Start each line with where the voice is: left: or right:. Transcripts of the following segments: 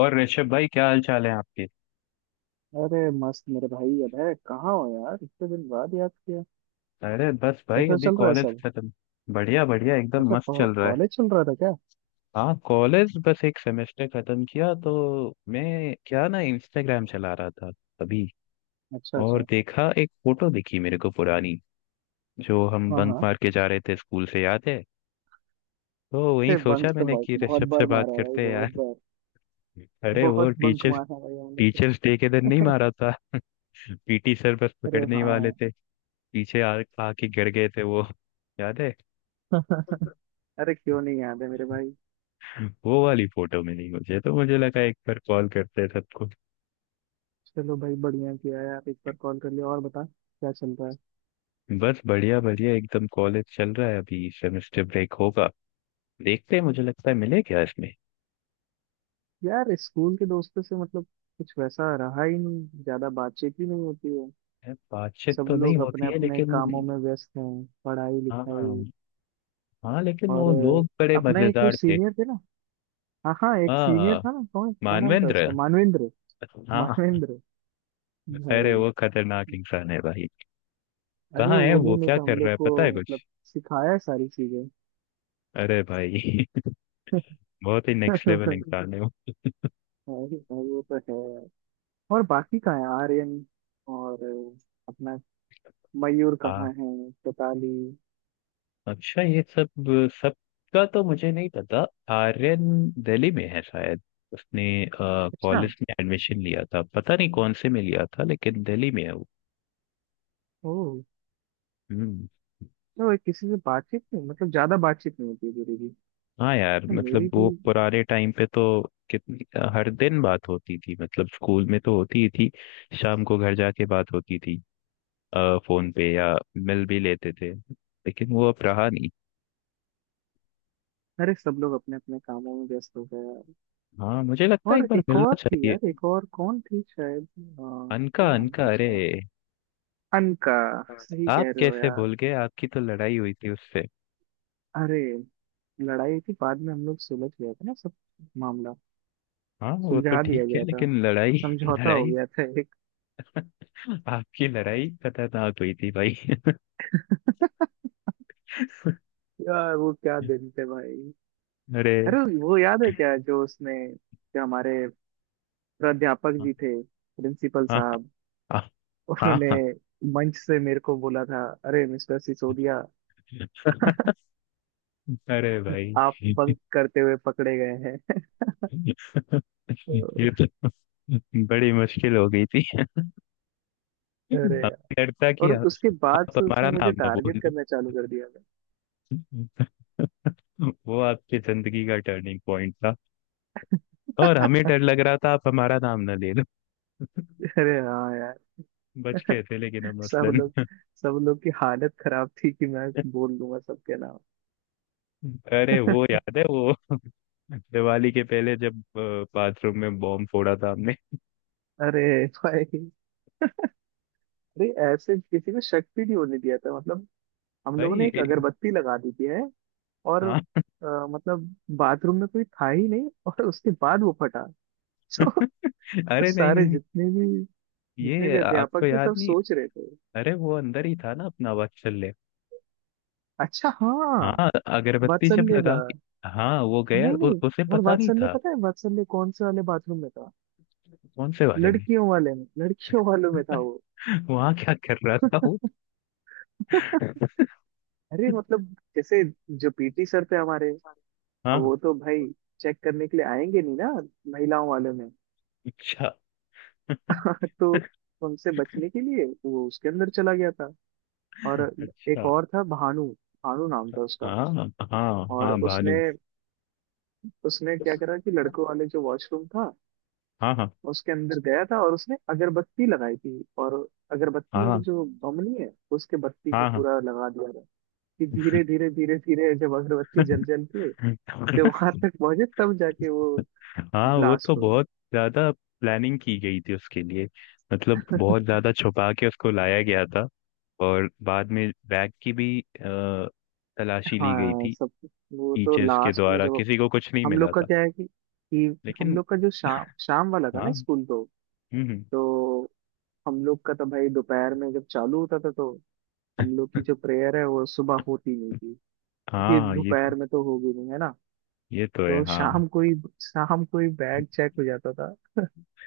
left: और ऋषभ भाई क्या हाल चाल है आपके।
right: अरे मस्त मेरे भाई। अब है कहाँ हो यार, इतने दिन बाद याद किया।
left: अरे बस भाई
right: कैसा
left: अभी
right: चल रहा है
left: कॉलेज
right: सब?
left: खत्म। बढ़िया बढ़िया एकदम
right: अच्छा
left: मस्त चल रहा है।
right: कॉलेज चल रहा था क्या?
left: हाँ कॉलेज बस एक सेमेस्टर खत्म किया तो मैं क्या ना इंस्टाग्राम चला रहा था अभी।
right: अच्छा
left: और
right: अच्छा।
left: देखा एक फोटो दिखी मेरे को पुरानी, जो हम
right: हाँ
left: बंक
right: हाँ।
left: मार के जा रहे थे स्कूल से, याद है? तो वही
right: अरे
left: सोचा
right: बंक तो
left: मैंने
right: बहुत
left: कि
right: बहुत
left: ऋषभ से
right: बार
left: बात
right: मारा है भाई,
left: करते हैं
right: बहुत
left: यार।
right: बार।
left: अरे वो
right: बहुत बंक
left: टीचर्स
right: मारा है भाई हमने तो।
left: टीचर्स डे के दिन नहीं मारा था? पीटी सर बस
right: अरे
left: पकड़ने ही वाले
right: हाँ।
left: थे, पीछे आ आके गिर गए थे वो, याद है?
right: अरे क्यों नहीं याद है मेरे भाई।
left: वो वाली फोटो मिली मुझे तो मुझे लगा एक बार कॉल करते हैं सबको।
right: चलो भाई बढ़िया किया यार, एक बार कॉल कर लिया। और बता क्या चल रहा है?
left: बस बढ़िया बढ़िया एकदम, कॉलेज चल रहा है, अभी सेमेस्टर ब्रेक होगा। देखते हैं, मुझे लगता है मिले क्या इसमें।
right: यार स्कूल के दोस्तों से मतलब कुछ वैसा रहा ही नहीं, ज्यादा बातचीत ही नहीं होती है।
left: है, बातचीत
right: सब
left: तो नहीं
right: लोग
left: होती
right: अपने
left: है
right: अपने
left: लेकिन।
right: कामों में व्यस्त हैं, पढ़ाई
left: हाँ
right: लिखाई।
left: हाँ, लेकिन
right: और
left: वो लोग बड़े
right: अपना एक वो
left: मजेदार थे।
right: सीनियर थे ना। हाँ हाँ, एक सीनियर
left: हाँ,
right: था ना, कौन क्या नाम था
left: मानवेंद्र।
right: उसका, मानवेंद्र।
left: हाँ,
right: मानवेंद्र
left: अरे
right: भाई।
left: वो खतरनाक इंसान है भाई।
right: अरे
left: कहाँ है
right: वो
left: वो,
right: दिन
left: क्या
right: तो हम
left: कर रहा
right: लोग
left: है,
right: को
left: पता है कुछ?
right: मतलब सिखाया है सारी चीजें।
left: अरे भाई बहुत ही नेक्स्ट लेवल इंसान है वो।
right: भाई भाई वो तो है। और बाकी कहाँ है आर्यन? और अपना मयूर
left: हाँ,
right: कहाँ है, कताली?
left: अच्छा ये सब, सबका तो मुझे नहीं पता। आर्यन दिल्ली में है शायद। उसने
right: अच्छा।
left: कॉलेज में एडमिशन लिया था, पता नहीं कौन से में लिया था, लेकिन दिल्ली में है वो।
right: ओ।
left: हम्म।
right: तो किसी से बातचीत नहीं मतलब ज्यादा बातचीत नहीं होती है मेरी भी।
left: हाँ यार,
right: तो
left: मतलब
right: मेरी भी।
left: वो पुराने टाइम पे तो कितनी हर दिन बात होती थी, मतलब स्कूल में तो होती ही थी, शाम को घर जाके बात होती थी। फोन पे या मिल भी लेते थे, लेकिन वो अब रहा नहीं।
right: अरे सब लोग अपने अपने कामों में व्यस्त हो गए।
left: हाँ मुझे लगता है एक
right: और
left: बार
right: एक और
left: मिलना
right: थी यार,
left: चाहिए।
right: एक और कौन थी, शायद
left: अनका
right: क्या नाम
left: अनका,
right: था
left: अरे
right: उसका, अनका। सही
left: आप
right: कह रहे हो
left: कैसे
right: यार।
left: भूल गए, आपकी तो लड़ाई हुई थी उससे।
right: अरे लड़ाई थी, बाद में हम लोग सुलझ गया था ना सब। मामला
left: हाँ वो तो
right: सुलझा
left: ठीक
right: दिया
left: है,
right: गया था।
left: लेकिन लड़ाई
right: समझौता हो
left: लड़ाई,
right: गया था एक।
left: आपकी लड़ाई खतरनाक हुई थी भाई
right: यार वो क्या दिन थे भाई।
left: अरे
right: अरे वो याद है क्या जो उसने, जो हमारे प्राध्यापक
left: हाँ।
right: जी थे, प्रिंसिपल
left: हाँ
right: साहब,
left: हाँ।
right: उन्होंने
left: हाँ,
right: मंच से मेरे को बोला था, अरे मिस्टर सिसोदिया,
left: अरे भाई
right: आप बंक करते हुए पकड़े गए हैं।
left: ये तो बड़ी मुश्किल हो गई थी हमें,
right: अरे यार।
left: डरता कि
right: और
left: आप,
right: उसके बाद
left: आप
right: से
left: हमारा
right: उसने मुझे
left: नाम ना
right: टारगेट
left: बोल दो।
right: करना चालू कर दिया था।
left: वो आपकी जिंदगी का टर्निंग पॉइंट था। और हमें डर लग रहा था आप हमारा नाम ना ले लो।
right: अरे हाँ यार,
left: बच गए थे लेकिन हम
right: सब
left: मसलन।
right: लोग सब लोग की हालत खराब थी कि मैं बोल दूंगा सबके नाम।
left: अरे वो याद है, वो दिवाली के पहले जब बाथरूम में बॉम्ब फोड़ा था हमने।
right: अरे भाई। अरे ऐसे किसी को शक भी नहीं होने दिया था मतलब, हम लोगों ने
left: भाई
right: एक
left: ए-
right: अगरबत्ती लगा दी थी है। और
left: हाँ।
right: मतलब बाथरूम में कोई था ही नहीं और उसके बाद वो फटा। तो
left: अरे नहीं नहीं
right: सारे
left: नहीं,
right: जितने भी
left: ये आपको
right: अध्यापक थे सब
left: याद नहीं?
right: सोच रहे थे।
left: अरे वो अंदर ही था ना अपना वात्सल्य।
right: अच्छा हाँ।
left: हाँ, अगरबत्ती जब
right: वात्सल्य दा।
left: लगा के, हाँ वो गया,
right: नहीं नहीं।
left: उसे
right: और
left: पता नहीं
right: वात्सल ने
left: था।
right: पता है वात्सल ने कौन से वाले बाथरूम में था?
left: कौन से बारे में?
right: लड़कियों वाले में, लड़कियों वालों में था वो।
left: वहाँ क्या कर रहा था वो।
right: अरे मतलब जैसे जो पीटी सर थे हमारे, अब
left: हाँ।
right: वो तो भाई चेक करने के लिए आएंगे नहीं ना, महिलाओं वाले में।
left: अच्छा
right: तो उनसे बचने के लिए वो उसके अंदर चला गया था। और एक
left: अच्छा।
right: और था भानु, भानु नाम था उसका।
left: हाँ हाँ। हाँ
right: और
left: हाँ, भानु।
right: उसने उसने क्या करा कि लड़कों वाले जो वॉशरूम था
left: हाँ हाँ।
right: उसके अंदर गया था, और उसने अगरबत्ती लगाई थी, और अगरबत्ती और
left: हाँ
right: जो बम नहीं है उसके बत्ती को
left: हाँ।
right: पूरा लगा दिया था कि धीरे धीरे धीरे धीरे जब अगरबत्ती जल जल के
left: हाँ
right: जब वहां तक पहुंचे तब जाके वो
left: हाँ वो तो
right: ब्लास्ट हुए।
left: बहुत ज्यादा प्लानिंग की गई थी उसके लिए, मतलब बहुत ज्यादा छुपा के उसको लाया गया था। और बाद में बैग की भी तलाशी ली गई
right: हाँ
left: थी
right: सब। वो तो
left: टीचर्स के
right: लास्ट में
left: द्वारा,
right: जब,
left: किसी को कुछ नहीं
right: हम लोग
left: मिला
right: का
left: था
right: क्या है कि हम
left: लेकिन।
right: लोग का जो शाम शाम वाला था
left: हाँ।
right: ना
left: हम्म।
right: स्कूल,
left: हम्म।
right: तो हम लोग का तो भाई दोपहर में जब चालू होता था तो हम लोग की जो प्रेयर है वो सुबह होती नहीं थी। क्योंकि
left: हाँ ये तो,
right: दोपहर में तो होगी नहीं है ना।
left: ये तो है
right: तो
left: हाँ।
right: शाम को ही, शाम को ही बैग चेक हो जाता था।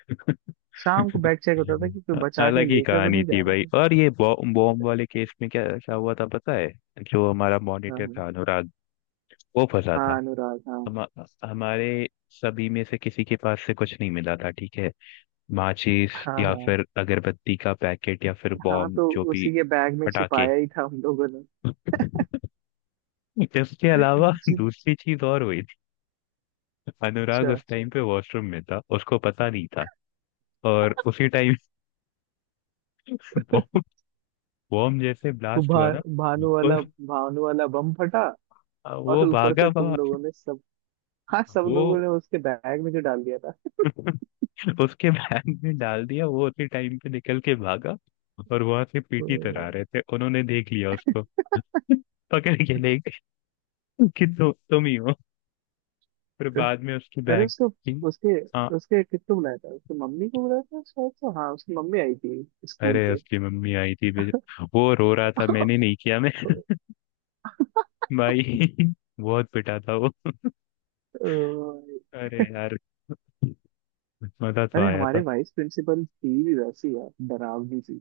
right: शाम को बैग चेक होता था कि कोई बचा के
left: अलग ही
right: लेकर तो
left: कहानी
right: नहीं
left: थी
right: जा रहा
left: भाई।
right: है।
left: और ये बॉम्ब बॉम्ब वाले केस में क्या क्या हुआ था पता है? जो हमारा
right: हाँ
left: मॉनिटर
right: हाँ।
left: था अनुराग, वो फंसा था।
right: हाँ, अनुराग, हाँ
left: हम हमारे सभी में से किसी के पास से कुछ नहीं मिला था, ठीक है, माचिस
right: हाँ
left: या
right: हाँ
left: फिर अगरबत्ती का पैकेट या फिर
right: हाँ।
left: बॉम्ब
right: तो
left: जो भी,
right: उसी के बैग में
left: पटाखे,
right: छिपाया ही था हम लोगों ने।
left: इसके अलावा
right: जी।
left: दूसरी चीज और हुई थी। अनुराग
right: अच्छा।
left: उस टाइम पे वॉशरूम में था, उसको पता नहीं था। और उसी टाइम बॉम्ब बॉम्ब जैसे
right: वो
left: ब्लास्ट हुआ ना,
right: भानु वाला,
left: उस,
right: भानु वाला बम फटा। और
left: वो
right: ऊपर
left: भागा
right: से तुम
left: बाहर।
right: लोगों ने सब, हाँ सब
left: वो
right: लोगों ने उसके बैग में जो डाल दिया था।
left: उसके बैग में डाल दिया, वो उसी टाइम पे निकल के भागा। और वहां से
right: ओ
left: पीटी तरह
right: भाई।
left: रहे थे, उन्होंने देख लिया उसको पकड़ के ले गए कि तुम ही हो। फिर बाद में उसकी
right: अरे
left: बैग
right: उसको,
left: की,
right: उसके,
left: हाँ।
right: उसके किसको बुलाया था, उसकी मम्मी को बुलाया था शायद से, हाँ उसकी मम्मी आई थी स्कूल
left: अरे
right: पे।
left: उसकी मम्मी आई थी बेचारी। वो रो रहा था मैंने नहीं किया मैं भाई बहुत पिटा था वो,
right: अ,
left: अरे यार, मजा तो
right: अरे
left: आया
right: हमारे
left: था।
right: वाइस प्रिंसिपल थी भी वैसी है डरावनी सी।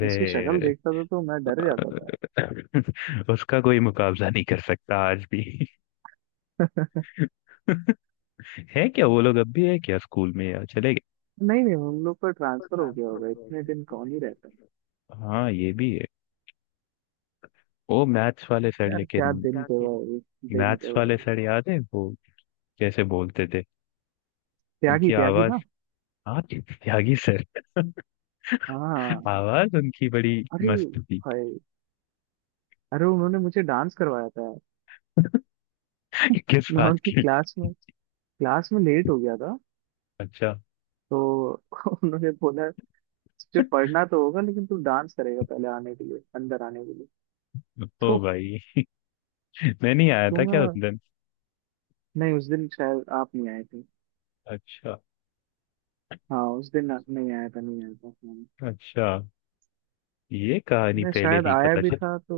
right: मैं उसकी शक्ल देखता था तो मैं डर जाता था।
left: उसका कोई मुकाबला नहीं कर सकता आज भी है क्या वो लोग अब भी है क्या स्कूल में या चले गए?
right: नहीं नहीं, हम लोग का ट्रांसफर हो गया होगा, इतने दिन कौन ही रहता है।
left: हाँ ये भी है। वो मैथ्स वाले सर
right: यार
left: लेकिन,
right: क्या दिन थे भाई, दिन
left: मैथ्स
right: थे
left: वाले
right: भाई।
left: सर याद है वो कैसे बोलते थे?
right: त्यागी
left: उनकी
right: त्यागी
left: आवाज,
right: ना।
left: हाँ त्यागी सर
right: हाँ।
left: आवाज उनकी बड़ी
right: अरे
left: मस्त थी।
right: भाई। अरे उन्होंने मुझे डांस करवाया था।
left: किस
right: मैं
left: बात
right: उनकी
left: की?
right: क्लास में लेट हो गया था,
left: अच्छा।
right: तो उन्होंने बोला, तुझे पढ़ना तो होगा लेकिन तू डांस करेगा पहले, आने के लिए, अंदर आने के लिए। तो
left: ओ भाई, मैं नहीं आया
right: तो
left: था क्या उस दिन?
right: नहीं उस दिन शायद आप नहीं आए थे।
left: अच्छा।
right: हाँ उस दिन आप नहीं आया था, नहीं आया था हाँ।
left: अच्छा, ये कहानी
right: मैं
left: पहले
right: शायद
left: नहीं
right: आया
left: पता
right: भी
left: चली।
right: था तो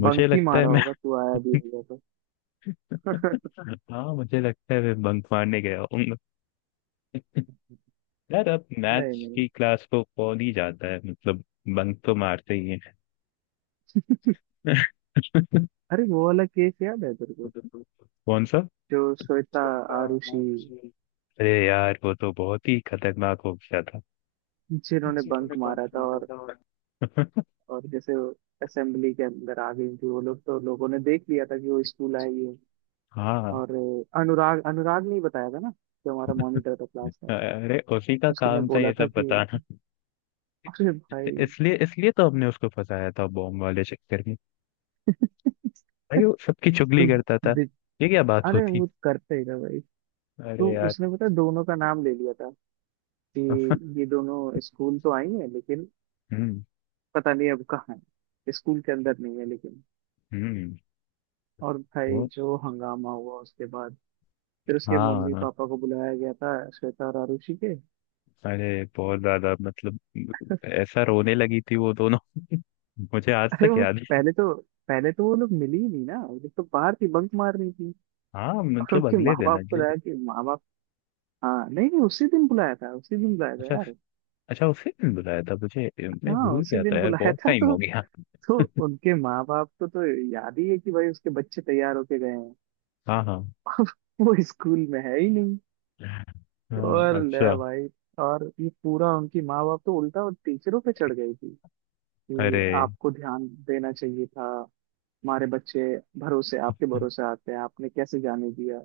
left: मुझे
right: बंक ही
left: लगता है,
right: मारा होगा, तू आया भी होगा तो।
left: हाँ मुझे लगता है मैं बंक मारने गया हूँ। यार अब
right: नहीं
left: मैथ्स
right: नहीं।
left: की क्लास को कौन ही जाता है, मतलब बंक तो मारते ही हैं।
right: अरे वो वाला केस याद है तेरे को,
left: कौन सा?
right: जो श्वेता, आरुषि
left: अरे यार वो तो बहुत ही खतरनाक हो गया था।
right: जिन्होंने बंक मारा था, और जैसे असेंबली के अंदर आ गई थी वो लोग, तो लोगों ने देख लिया था कि वो स्कूल आई है।
left: हाँ,
right: और अनुराग, अनुराग ने ही बताया था ना, जो हमारा मॉनिटर था क्लास का।
left: अरे उसी का
right: उसने
left: काम था
right: बोला
left: ये
right: था
left: सब
right: कि
left: बताना,
right: अरे भाई
left: इसलिए इसलिए तो हमने उसको फंसाया था बॉम्ब वाले चक्कर में। भाई वो सबकी चुगली
right: तो
left: करता था।
right: बि-
left: ये क्या बात
right: अरे
left: होती?
right: वो करते ही था भाई।
left: अरे
right: तो
left: यार
right: उसने पता है दोनों का नाम ले लिया था, कि ये दोनों स्कूल तो आई है लेकिन
left: हम्म।
right: पता नहीं अब कहाँ है, स्कूल के अंदर नहीं है लेकिन।
left: हम्म।
right: और भाई
left: वो
right: जो हंगामा हुआ उसके बाद, फिर उसके
left: हाँ
right: मम्मी
left: हाँ।
right: पापा को बुलाया गया था श्वेता और आरुषि के।
left: अरे बहुत ज्यादा मतलब, ऐसा रोने लगी थी वो दोनों मुझे आज
right: अरे
left: तक
right: वो
left: याद है।
right: पहले तो पहले तो वो लोग मिली ही नहीं ना, वो लोग तो बाहर थी बंक मार रही थी।
left: हाँ
right: और
left: मतलब
right: उनके
left: अगले
right: माँ
left: दिन
right: बाप को
left: अगले
right: लाया
left: दिन
right: कि माँ बाप, हाँ नहीं नहीं, उसी दिन बुलाया था, उसी दिन बुलाया था
left: अच्छा।
right: यार।
left: अच्छा उसी दिन बुलाया था मुझे, मैं
right: हाँ
left: भूल
right: उसी
left: गया
right: दिन
left: था यार,
right: बुलाया
left: बहुत
right: था,
left: टाइम हो गया।
right: तो उनके माँ बाप को तो याद ही है कि भाई उसके बच्चे तैयार होके गए हैं,
left: हाँ हाँ।
right: वो स्कूल में है ही नहीं।
left: हाँ।
right: और ले
left: अच्छा।
right: भाई। और ये पूरा उनकी माँ बाप तो उल्टा और टीचरों पे चढ़ गई थी कि
left: अरे।
right: आपको ध्यान देना चाहिए था, हमारे बच्चे भरोसे, आपके भरोसे आते हैं, आपने कैसे जाने दिया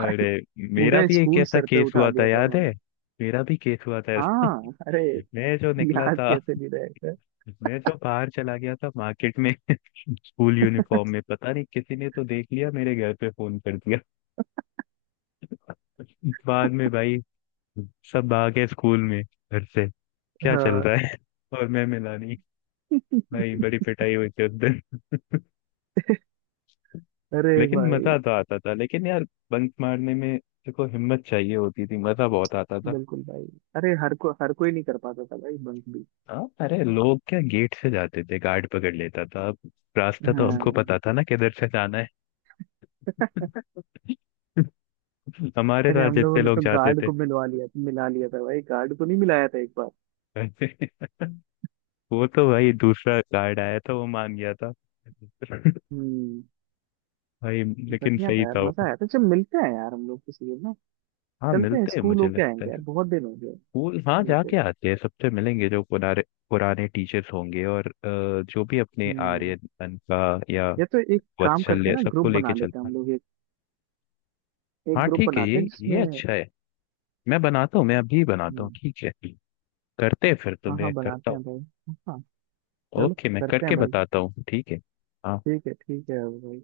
left: अरे मेरा
right: पूरा
left: भी एक
right: स्कूल
left: ऐसा
right: सर पे
left: केस
right: उठा
left: हुआ था,
right: दिया था
left: याद है?
right: उन्होंने।
left: मेरा भी केस हुआ था ऐसा।
right: हाँ अरे।
left: मैं जो निकला
right: याद
left: था,
right: कैसे नहीं रहेगा।
left: मैं जो बाहर चला गया था मार्केट में स्कूल यूनिफॉर्म में, पता नहीं किसी ने तो देख लिया, मेरे घर पे फोन कर दिया। बाद में भाई सब आ गए स्कूल में घर से, क्या चल
right: हाँ।
left: रहा है और मैं मिला नहीं। भाई बड़ी पिटाई हुई थी उस दिन
right: अरे
left: लेकिन
right: भाई।
left: मजा तो आता था लेकिन यार बंक मारने में। देखो हिम्मत चाहिए होती थी, मजा बहुत आता था।
right: बिल्कुल भाई। अरे हर कोई नहीं कर पाता था भाई, बंक भी।
left: हाँ अरे लोग क्या गेट से जाते थे, गार्ड पकड़ लेता था, अब रास्ता तो हमको
right: हाँ।
left: पता था ना किधर से जाना है। हमारे
right: अरे
left: साथ
right: हम लोगों
left: जितने
right: ने
left: लोग
right: तो
left: जाते
right: गार्ड
left: थे।
right: को मिलवा लिया मिला लिया था भाई, गार्ड को नहीं मिलाया था एक बार।
left: वो तो भाई दूसरा गार्ड आया था वो मान गया था
right: हम्म।
left: भाई लेकिन
right: बढ़िया
left: सही
right: था यार
left: था।
right: मजा आया था। चल मिलते हैं यार हम लोग किसी दिन ना,
left: हाँ
right: चलते हैं
left: मिलते हैं,
right: स्कूल
left: मुझे
right: होके
left: लगता
right: आएंगे
left: है।
right: यार, बहुत दिन हो गए।
left: स्कूल, हाँ
right: मिलते
left: जाके
right: हुए।
left: आते हैं, सबसे मिलेंगे जो पुराने, पुराने टीचर्स होंगे। और जो भी, अपने
right: हम्म।
left: आर्यन का या
right: या तो एक काम करते हैं
left: वात्सल्य,
right: ना,
left: सबको
right: ग्रुप
left: लेके
right: बना लेते हैं
left: चलते हैं।
right: हम लोग एक, एक
left: हाँ
right: ग्रुप
left: ठीक है,
right: बनाते हैं
left: ये
right: जिसमें।
left: अच्छा है। मैं बनाता हूँ, मैं अभी बनाता हूँ
right: हम्म।
left: ठीक है? करते हैं फिर, तो
right: हाँ हाँ,
left: मैं करता
right: बनाते
left: हूँ।
right: हैं भाई। हाँ। चलो।
left: ओके, मैं
right: करते हैं
left: करके
right: भाई।
left: बताता हूँ ठीक है। हाँ।
right: ठीक है भाई।